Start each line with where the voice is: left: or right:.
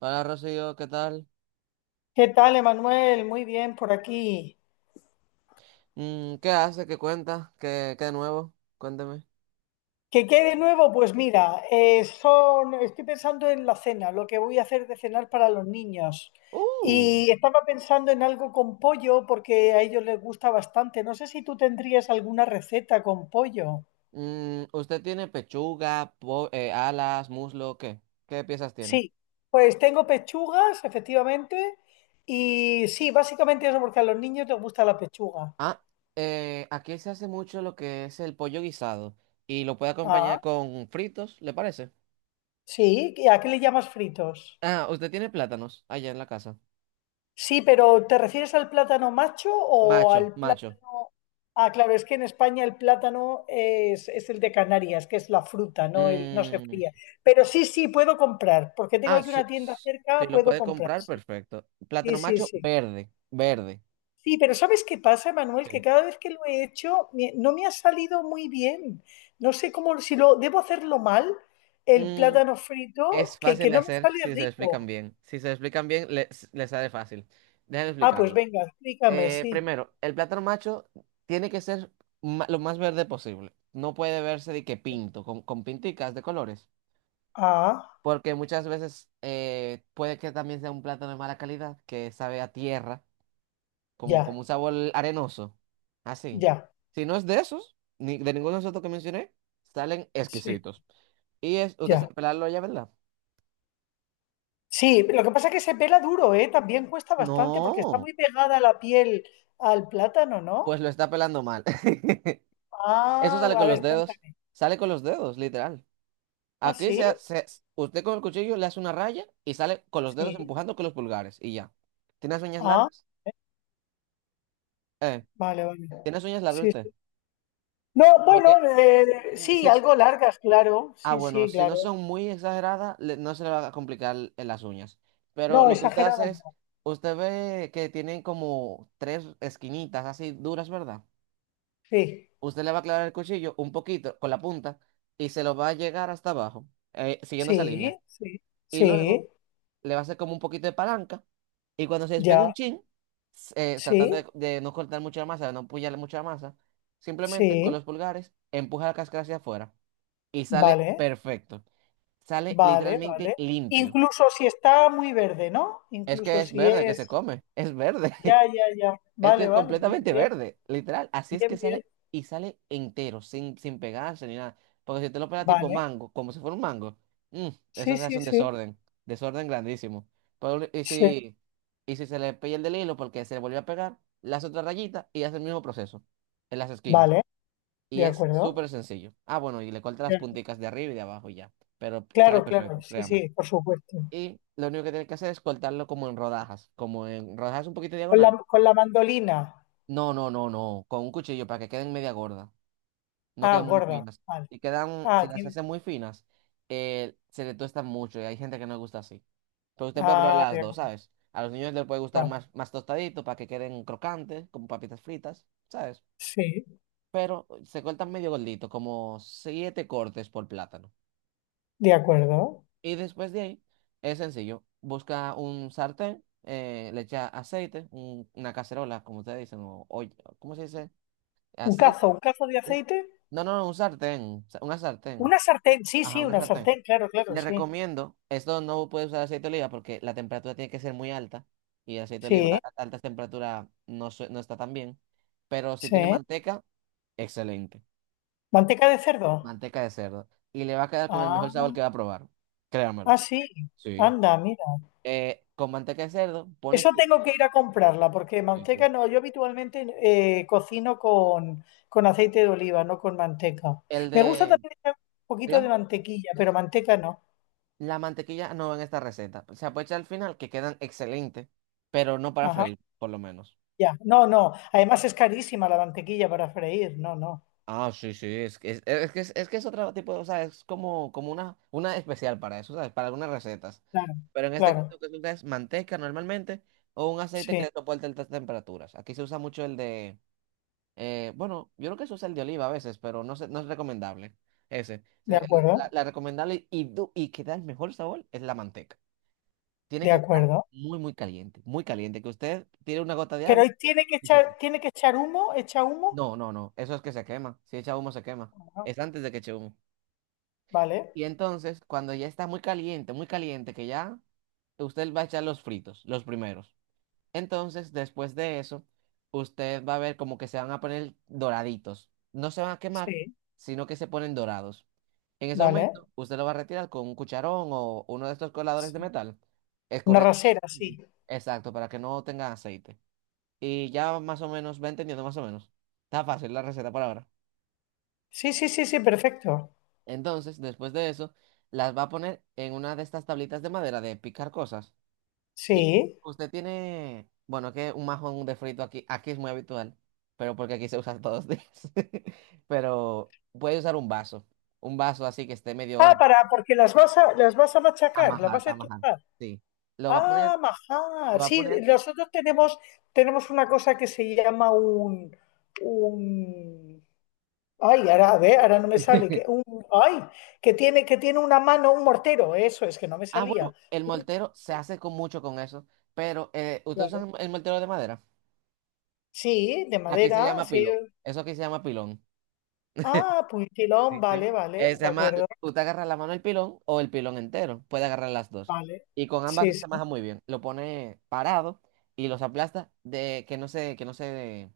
right: Hola Rocío, ¿qué tal?
left: ¿Qué tal, Emanuel? Muy bien por aquí.
right: ¿Qué hace? ¿Qué cuenta? ¿Qué de nuevo? Cuénteme.
left: ¿Qué de nuevo? Pues mira, son, estoy pensando en la cena, lo que voy a hacer de cenar para los niños.
right: Uh,
left: Y estaba pensando en algo con pollo porque a ellos les gusta bastante. No sé si tú tendrías alguna receta con pollo.
right: ¿usted tiene pechuga, alas, muslo? ¿Qué? ¿Qué piezas tiene?
left: Sí, pues tengo pechugas, efectivamente. Y sí, básicamente eso porque a los niños les gusta la pechuga.
right: Ah, aquí se hace mucho lo que es el pollo guisado y lo puede
left: Ah,
right: acompañar con fritos, ¿le parece?
left: sí. ¿Y a qué le llamas fritos?
right: Ah, ¿usted tiene plátanos allá en la casa?
left: Sí, pero ¿te refieres al plátano macho o
right: Macho,
left: al plátano?
right: macho.
left: Ah, claro, es que en España el plátano es el de Canarias, que es la fruta, no, el, no se
right: Mm,
left: fría. Pero sí, sí, puedo comprar, porque tengo
right: ah,
left: aquí
right: sí,
left: una tienda
right: sí,
left: cerca,
right: lo
left: puedo
right: puede
left: comprar,
right: comprar,
left: sí,
right: perfecto.
left: sí,
right: Plátano
left: sí,
right: macho
left: sí.
right: verde, verde.
left: Sí, pero ¿sabes qué pasa, Manuel?
right: Ok.
left: Que cada vez que lo he hecho no me ha salido muy bien. No sé cómo, si lo debo hacerlo mal, el
right: Mm,
left: plátano frito,
right: Es fácil
left: que
right: de
left: no me
right: hacer
left: sale
right: si se lo explican
left: rico.
right: bien. Si se lo explican bien, les sale fácil. Déjenme
left: Ah, pues
right: explicarle.
left: venga, explícame,
right: Eh,
left: sí.
right: primero, el plátano macho tiene que ser lo más verde posible. No puede verse de que pinto, con pinticas de colores.
left: Ah,
right: Porque muchas veces puede que también sea un plátano de mala calidad, que sabe a tierra, como,
left: ya,
right: como un sabor arenoso. Así.
left: ya.
right: Si no es de esos, ni de ninguno de esos otros que mencioné, salen
left: Sí,
right: exquisitos. Usted
left: ya.
right: sabe pelarlo ya, ¿verdad?
left: Sí, lo que pasa es que se pela duro, ¿eh? También cuesta bastante porque está
right: No.
left: muy pegada la piel al plátano, ¿no?
right: Pues lo está pelando mal. Eso
left: Ah,
right: sale
left: a
right: con los
left: ver,
right: dedos.
left: cuéntame.
right: Sale con los dedos, literal.
left: ¿Ah,
right: Aquí se,
left: sí?
right: ha- se- usted con el cuchillo le hace una raya y sale con los dedos
left: Sí.
right: empujando con los pulgares y ya. ¿Tienes uñas
left: Ah,
right: largas? Eh,
left: vale, vale.
right: ¿tienes uñas largas
left: Sí,
right: usted?
left: sí. No, bueno,
right: Porque mm, si
left: sí,
right: es-
left: algo largas, claro.
right: ah,
left: Sí,
right: bueno,
left: sí,
right: si no
left: claro.
right: son muy exageradas, no se le va a complicar las uñas.
left: No,
right: Pero lo que usted hace
left: exageradas
right: es,
left: no.
right: usted ve que tienen como tres esquinitas así duras, ¿verdad?
left: Sí,
right: Usted le va a clavar el cuchillo un poquito con la punta y se lo va a llegar hasta abajo, siguiendo esa línea.
left: sí, sí,
right: Y luego
left: sí,
right: le va a hacer como un poquito de palanca y cuando se despegue un
left: ya.
right: chin, tratando
left: Sí,
right: de no cortar mucha masa, de no puñalar mucha masa, simplemente con
left: sí,
right: los pulgares empuja la cáscara hacia afuera y sale
left: vale,
right: perfecto. Sale
left: vale,
right: literalmente
left: vale.
right: limpio.
left: Incluso si está muy verde, ¿no?
right: Es que
left: Incluso
right: es
left: si
right: verde que se
left: es...
right: come, es verde.
left: Ya, ya, ya.
right: Es que
left: Vale,
right: es
left: vale. Bien,
right: completamente
left: bien,
right: verde, literal. Así es que
left: bien, bien.
right: sale y sale entero, sin pegarse ni nada. Porque si te lo pegas tipo
left: Vale.
right: mango, como si fuera un mango, mm, eso
left: Sí,
right: se hace
left: sí,
right: un
left: sí,
right: desorden, desorden grandísimo. Pero, y
left: sí.
right: si, y si se le pierde el del hilo porque se le volvió a pegar, las otras rayitas y hace el mismo proceso en las esquinas.
left: Vale,
right: Y
left: de
right: es
left: acuerdo.
right: súper sencillo. Ah, bueno, y le corta las
left: Ya.
right: punticas de arriba y de abajo y ya. Pero sale
left: Claro, claro.
right: perfecto,
left: Sí,
right: créame.
left: sí, por supuesto.
right: Y lo único que tienes que hacer es cortarlo como en rodajas un poquito
left: Con
right: diagonal
left: con la mandolina.
right: no, no, no, no. Con un cuchillo para que queden media gorda. No
left: Ah,
right: queden muy
left: gorda.
right: finas.
left: Vale.
right: Y quedan, si
left: Ah,
right: las
left: tiene.
right: hacen muy finas, se le tostan mucho y hay gente que no le gusta así. Pero usted puede probar
left: Ah,
right: las
left: de
right: dos,
left: acuerdo.
right: ¿sabes? A los niños les puede gustar
left: Vale.
right: más, más tostadito para que queden crocantes, como papitas fritas, ¿sabes?
left: Sí,
right: Pero se cortan medio gordito, como siete cortes por plátano.
left: de acuerdo.
right: Y después de ahí, es sencillo. Busca un sartén, le echa aceite, una cacerola, como ustedes dicen, o, olla, ¿cómo se dice? Aceite.
left: Un cazo de
right: un-
left: aceite.
right: No, no, no, un sartén, una sartén.
left: Una sartén. Sí,
right: Ajá,
left: sí,
right: una
left: una
right: sartén.
left: sartén. Claro, claro,
right: Le
left: sí.
right: recomiendo, esto no puede usar aceite de oliva porque la temperatura tiene que ser muy alta y el aceite de oliva
left: Sí,
right: a altas temperaturas no, no está tan bien, pero si tiene
left: sí.
right: manteca, excelente.
left: Manteca de cerdo.
right: Manteca de cerdo. Y le va a quedar con el
left: Ah,
right: mejor sabor que va a probar, créamelo.
left: ah, sí.
right: Sí.
left: Anda, mira.
right: Con manteca de cerdo, pones.
left: Eso tengo que ir a comprarla, porque
right: Sí, sí.
left: manteca no, yo habitualmente cocino con aceite de oliva, no con manteca.
right: el
left: Me gusta
right: de,
left: también echar un poquito de
right: diga,
left: mantequilla, pero manteca no.
right: la mantequilla no va en esta receta. Se puede echar al final que quedan excelentes, pero no para
left: Ajá,
right: freír, por lo menos.
left: ya. No, no. Además es carísima la mantequilla para freír. No, no.
right: Ah, sí, sí, es que es otro tipo, o sea, es como una especial para eso, ¿sabes? Para algunas recetas.
left: Claro,
right: Pero en este caso
left: claro.
right: que se usa es manteca normalmente o un aceite
left: Sí,
right: que soporte altas temperaturas. Aquí se usa mucho el de, bueno, yo creo que se usa el de oliva a veces, pero no, no es recomendable ese.
left: de
right: Se- el- La,
left: acuerdo,
right: la recomendable y que da el mejor sabor es la manteca. Tiene
left: de
right: que estar
left: acuerdo.
right: muy, muy caliente, que usted tire una gota de
left: Pero
right: agua
left: ahí
right: y se...
left: tiene que echar humo, echa humo.
right: No, no, no, eso es que se quema. Si echa humo se quema.
left: Ajá,
right: Es antes de que eche humo.
left: vale,
right: Y entonces, cuando ya está muy caliente, que ya usted va a echar los fritos, los primeros. Entonces, después de eso, usted va a ver como que se van a poner doraditos. No se van a quemar,
left: sí,
right: sino que se ponen dorados. En ese
left: vale.
right: momento, usted lo va a retirar con un cucharón o uno de estos coladores de
left: Sí.
right: metal,
left: Una
right: escurriendo.
left: rasera, sí.
right: Exacto, para que no tenga aceite. Y ya más o menos, va entendiendo más o menos. Está fácil la receta por ahora.
left: Sí, sí, sí, sí, perfecto.
right: Entonces, después de eso, las va a poner en una de estas tablitas de madera de picar cosas. Y
left: Sí.
right: usted tiene, bueno, que un majón de frito aquí, aquí es muy habitual, pero porque aquí se usa todos los días. Pero puede usar un vaso así que esté
left: Ah,
right: medio
left: para, porque las vas a machacar, las
right: amajar,
left: vas a
right: amajar.
left: estrujar.
right: Sí. Lo va a poner,
left: Ah,
right: lo
left: majar.
right: va a
left: Sí,
right: poner.
left: nosotros tenemos, tenemos una cosa que se llama un, ay, ahora, a ver, ahora no me sale, que un, ay, que tiene una mano, un mortero, eso es, que no me
right: Ah,
left: salía.
right: bueno, el moltero se hace con mucho con eso, pero ¿usted
left: Claro.
right: usa el moltero de madera?
left: Sí, de
right: Aquí se
left: madera,
right: llama
left: sí.
right: pilón. Eso aquí se llama pilón.
left: Ah, puntilón,
right: Sí, sí.
left: vale,
right: Eh,
left: vale,
right: se
left: de
right: llama,
left: acuerdo,
right: tú te agarras la mano del pilón o el pilón entero. Puede agarrar las dos.
left: vale.
right: Y con ambas
left: Sí,
right: se
left: sí,
right: maja muy bien. Lo pone parado y los aplasta de que no se, que no se,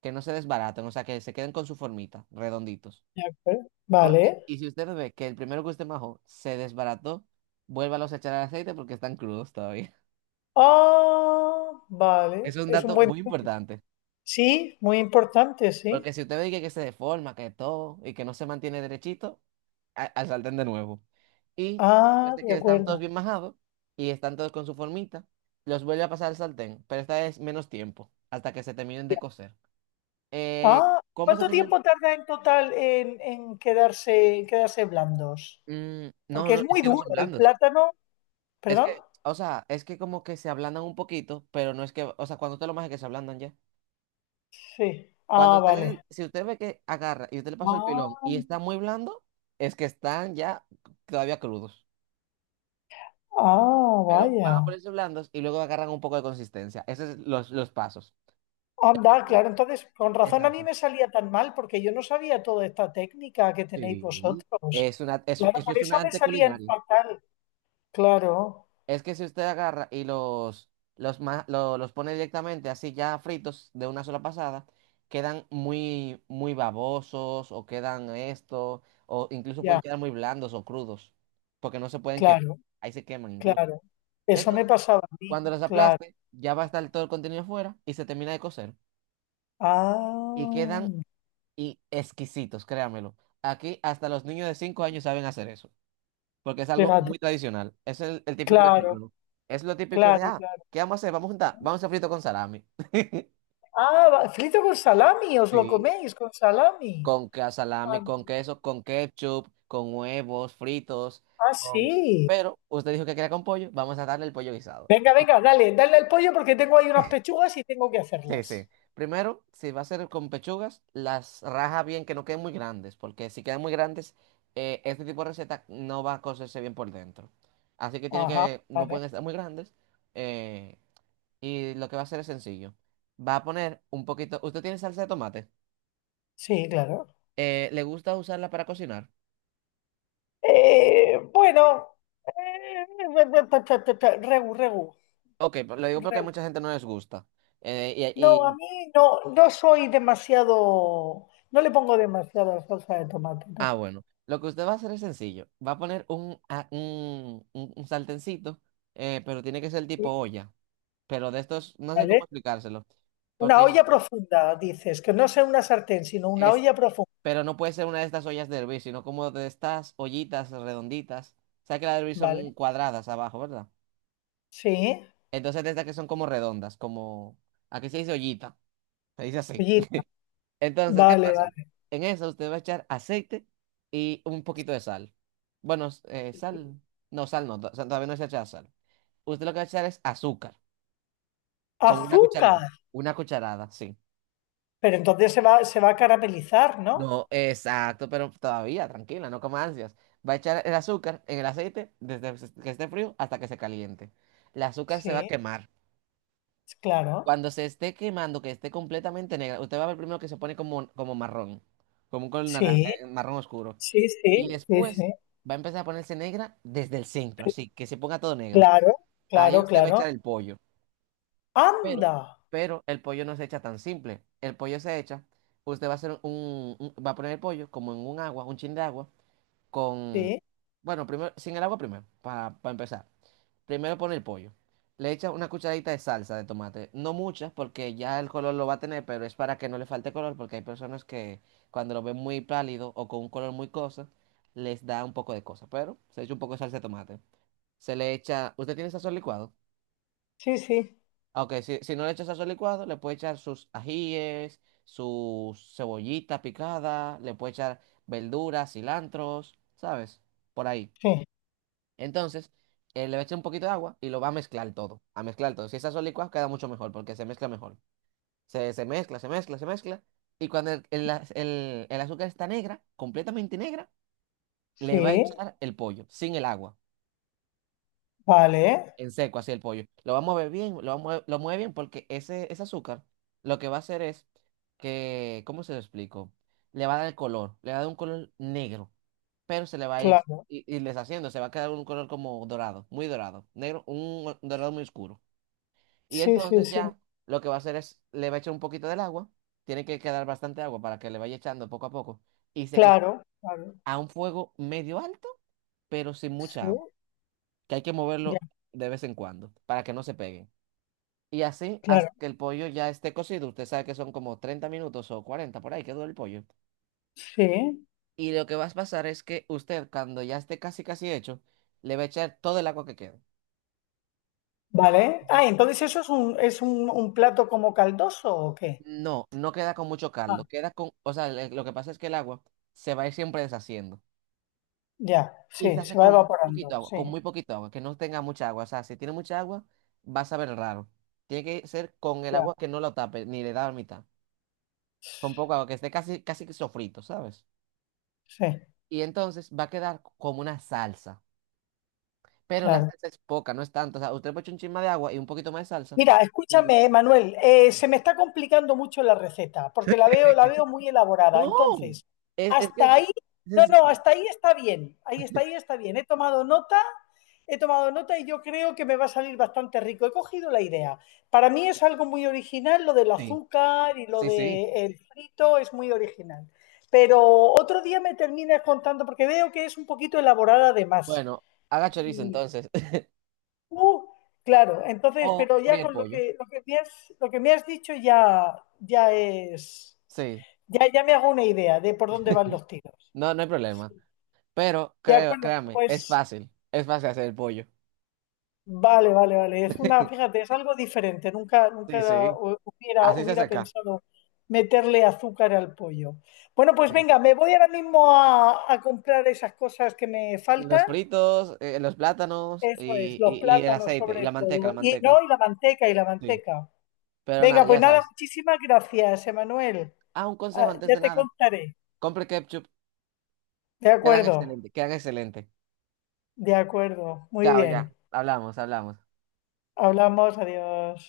right: que no se desbaraten, o sea, que se queden con su formita, redonditos.
left: de acuerdo,
right: Porque,
left: vale.
right: y si usted ve que el primero que usted majó se desbarató, vuélvalos a echar al aceite porque están crudos todavía.
left: Ah, vale,
right: Es un
left: es un
right: dato
left: buen.
right: muy importante.
left: Sí, muy importante, sí.
right: Porque si usted ve que se deforma, que todo, y que no se mantiene derechito, al sartén de nuevo. Y después
left: Ah,
right: de
left: de
right: que están todos
left: acuerdo.
right: bien majados y están todos con su formita, los vuelve a pasar al sartén, pero esta vez menos tiempo, hasta que se terminen
left: Ya.
right: de cocer. Eh,
left: Ah,
right: ¿cómo se
left: ¿cuánto
right: terminan?
left: tiempo tarda en total en quedarse blandos?
right: Mm, no,
left: Porque
right: no,
left: es
right: es
left: muy
right: que no
left: duro
right: son
left: el
right: blandos.
left: plátano,
right: Es
left: ¿perdón?
right: que, o sea, es que como que se ablandan un poquito, pero no es que, o sea, cuando usted lo maje que se ablandan ya.
left: Sí.
right: Cuando
left: Ah,
right: usted le,
left: vale.
right: si usted ve que agarra y usted le pasó el
left: Ah,
right: pilón y está muy blando, es que están ya todavía crudos.
left: ah,
right: Pero van a
left: vaya.
right: ponerse blandos y luego agarran un poco de consistencia. Esos son los pasos. El
left: Anda,
right: primero.
left: claro, entonces con razón a mí
right: Exacto.
left: me salía tan mal porque yo no sabía toda esta técnica que tenéis
right: Sí.
left: vosotros.
right: Es una, eso,
left: Claro,
right: eso
left: por
right: es un
left: eso me
right: arte
left: salían
right: culinario.
left: fatal. Claro,
right: Es que si usted agarra y los pone directamente así ya fritos de una sola pasada, quedan muy, muy babosos o quedan esto, o incluso pueden
left: ya,
right: quedar muy blandos o crudos, porque no se pueden quemar.
left: claro,
right: Ahí se queman incluso.
left: claro. Eso me
right: Entonces,
left: pasaba a mí,
right: cuando los
left: claro.
right: aplaste, ya va a estar todo el contenido fuera y se termina de cocer. Y quedan
left: Ah,
right: y exquisitos, créamelo. Aquí hasta los niños de 5 años saben hacer eso, porque es algo
left: fíjate,
right: muy tradicional. Es el típico
left: claro,
right: desayuno. Es lo típico
left: claro,
right: ah,
left: claro.
right: ¿qué vamos a hacer? Vamos a hacer frito con salami.
left: Frito con salami, os lo
right: Sí.
left: coméis con salami.
right: Con
left: Ah,
right: salami, con queso, con ketchup, con huevos fritos,
left: ah,
right: con...
left: sí.
right: Pero usted dijo que quería con pollo, vamos a darle el pollo guisado.
left: Venga, venga, dale, dale al pollo porque tengo ahí unas pechugas y tengo que
right: Sí, sí.
left: hacerlas.
right: Primero, si va a ser con pechugas, las raja bien que no queden muy grandes, porque si quedan muy grandes, este tipo de receta no va a cocerse bien por dentro. Así que tiene
left: Ajá,
right: que, no
left: vale.
right: pueden estar muy grandes. eh, y lo que va a hacer es sencillo. Va a poner un poquito. ¿Usted tiene salsa de tomate?
left: Sí, claro.
right: ¿Le gusta usarla para cocinar?
left: Bueno, eh, regu, regu,
right: Ok, pero lo digo porque a
left: regu.
right: mucha gente no les gusta. Eh, y,
left: No, a
right: y-
left: mí no, no soy demasiado, no le pongo demasiada salsa de tomate,
right: ah,
left: ¿no?
right: bueno. Lo que usted va a hacer es sencillo. Va a poner un, a- un, un sartencito, pero tiene que ser tipo
left: Sí,
right: olla. Pero de estos, no sé cómo
left: ¿vale?
right: explicárselo,
left: Una
right: porque
left: olla profunda, dices, que no sea una sartén, sino una
right: es,
left: olla profunda,
right: pero no puede ser una de estas ollas de hervir, sino como de estas ollitas redonditas. Sabes que las de hervir son
left: ¿vale?
right: cuadradas abajo, ¿verdad?
left: Sí,
right: Entonces de estas que son como redondas, como, aquí se dice ollita, se dice así.
left: ollita,
right: Entonces, ¿qué
left: vale,
right: pasa?
left: vale.
right: En eso usted va a echar aceite y un poquito de sal. Bueno,
left: Sí.
right: sal no, todavía no se echa sal. Usted lo que va a echar es azúcar, con una cucharita,
left: Azúcar,
right: una cucharada, sí.
left: pero entonces se va a caramelizar, ¿no?
right: No, exacto, pero todavía, tranquila, no comas ansias. Va a echar el azúcar en el aceite desde que esté frío hasta que se caliente. El azúcar se va a
left: Sí,
right: quemar.
left: claro,
right: Cuando se esté quemando, que esté completamente negra, usted va a ver primero que se pone como marrón, como un color
left: sí,
right: marrón oscuro.
left: sí,
right: Y
left: sí, sí,
right: después
left: sí,
right: va a empezar a ponerse negra desde el centro, así que se ponga todo negro.
left: claro,
right: Ahí
left: claro,
right: usted va a
left: claro.
right: echar el pollo. Pero,
left: Anda,
right: pero el pollo no se echa tan simple. El pollo se echa, usted va a hacer va a poner el pollo como en un agua, un chin de agua. con,
left: sí,
right: bueno, primero, sin el agua primero, para empezar. Primero pone el pollo. Le echas una cucharadita de salsa de tomate. No muchas, porque ya el color lo va a tener, pero es para que no le falte color, porque hay personas que cuando lo ven muy pálido o con un color muy cosa, les da un poco de cosa. Pero se echa un poco de salsa de tomate. Se le echa. ¿Usted tiene sazón licuado?
left: sí, sí,
right: Ah, OK, si no le echa sazón licuado, le puede echar sus ajíes, su cebollita picada, le puede echar verduras, cilantros, ¿sabes? Por ahí.
left: sí,
right: Entonces, le va a echar un poquito de agua y lo va a mezclar todo, a mezclar todo. Si está solo licuado, queda mucho mejor porque se mezcla mejor. Se mezcla, se mezcla, se mezcla. Y cuando el azúcar está negra, completamente negra, le va a
left: sí,
right: echar el pollo, sin el agua,
left: vale,
right: en seco, así el pollo. Lo va a mover bien, lo va a mover- lo mueve bien porque ese azúcar lo que va a hacer es que, ¿cómo se lo explico? Le va a dar el color, le va a dar un color negro, pero se le va a ir
left: claro,
right: y deshaciendo, se va a quedar un color como dorado, muy dorado, negro, un dorado muy oscuro. Y
left: sí, sí,
right: entonces
left: sí,
right: ya lo que va a hacer es, le va a echar un poquito del agua, tiene que quedar bastante agua para que le vaya echando poco a poco, y se cocina
left: claro, claro,
right: a un fuego medio alto, pero sin
left: sí,
right: mucha agua, que hay que
left: ya,
right: moverlo de vez en cuando para que no se pegue. Y así
left: claro,
right: hasta que el pollo ya esté cocido, usted sabe que son como 30 minutos o 40 por ahí que dura el pollo.
left: sí,
right: Y lo que va a pasar es que usted, cuando ya esté casi casi hecho, le va a echar todo el agua que queda.
left: vale.
right: Entonces,
left: Ah, ¿entonces eso es un plato como caldoso o qué?
right: no, no queda con mucho
left: Ah,
right: caldo, queda con, o sea, lo que pasa es que el agua se va a ir siempre deshaciendo.
left: ya,
right: Y se
left: sí,
right: hace
left: se va
right: con muy poquito
left: evaporando,
right: agua, con
left: sí,
right: muy poquito agua, que no tenga mucha agua. O sea, si tiene mucha agua, va a saber raro. Tiene que ser con el
left: ya,
right: agua que no lo tape, ni le da la mitad. Con poco agua, que esté casi, casi que sofrito, ¿sabes?
left: sí,
right: Y entonces va a quedar como una salsa. Pero la
left: claro.
right: salsa es poca, no es tanto. O sea, usted le echa un chisme de agua y un poquito más de salsa.
left: Mira, escúchame, Manuel, se me está complicando mucho la receta, porque la veo muy elaborada.
right: No,
left: Entonces,
right: es que
left: hasta
right: es
left: ahí, no, no,
right: sencilla.
left: hasta ahí está bien, ahí está bien. He tomado nota y yo creo que me va a salir bastante rico. He cogido la idea. Para mí es algo muy original, lo del
right: Sí,
left: azúcar y lo
right: sí, sí.
left: del frito es muy original. Pero otro día me terminas contando, porque veo que es un poquito elaborada además.
right: Bueno, haga chorizo entonces.
left: Uh, claro,
right: O
left: entonces, pero ya
right: fríe el
left: con
right: pollo.
left: lo que me has, lo que me has dicho ya, ya es,
right: Sí,
left: ya, ya me hago una idea de por dónde van los tiros.
right: no, no hay problema. Pero
left: De
right: creo,
left: acuerdo,
right: créame, es
left: pues
right: fácil. Es fácil hacer el pollo.
left: vale, vale, vale. Es una, fíjate, es algo diferente. Nunca,
right: Sí, sí.
left: hubiera,
right: Así se hace
left: hubiera
right: acá.
left: pensado meterle azúcar al pollo. Bueno, pues
right: Sí.
left: venga, me voy ahora mismo a comprar esas cosas que me
right: Los
left: faltan.
right: fritos, los plátanos
left: Eso es,
right: y,
left: los
right: y, y el
left: plátanos
right: aceite y la
left: sobre
right: manteca, la
left: todo. Y no,
right: manteca.
left: y la manteca, y la
right: Sí.
left: manteca.
right: Pero nada,
left: Venga, pues
right: ya
left: nada,
right: sabes.
left: muchísimas gracias, Emanuel.
right: Ah, un consejo
left: Ah,
right: antes
left: ya
right: de
left: te
right: nada.
left: contaré.
right: Compre ketchup.
left: De
right: Quedan
left: acuerdo,
right: excelentes, quedan excelentes.
left: de acuerdo. Muy
right: Chao, ya.
left: bien.
right: Hablamos, hablamos.
left: Hablamos, adiós.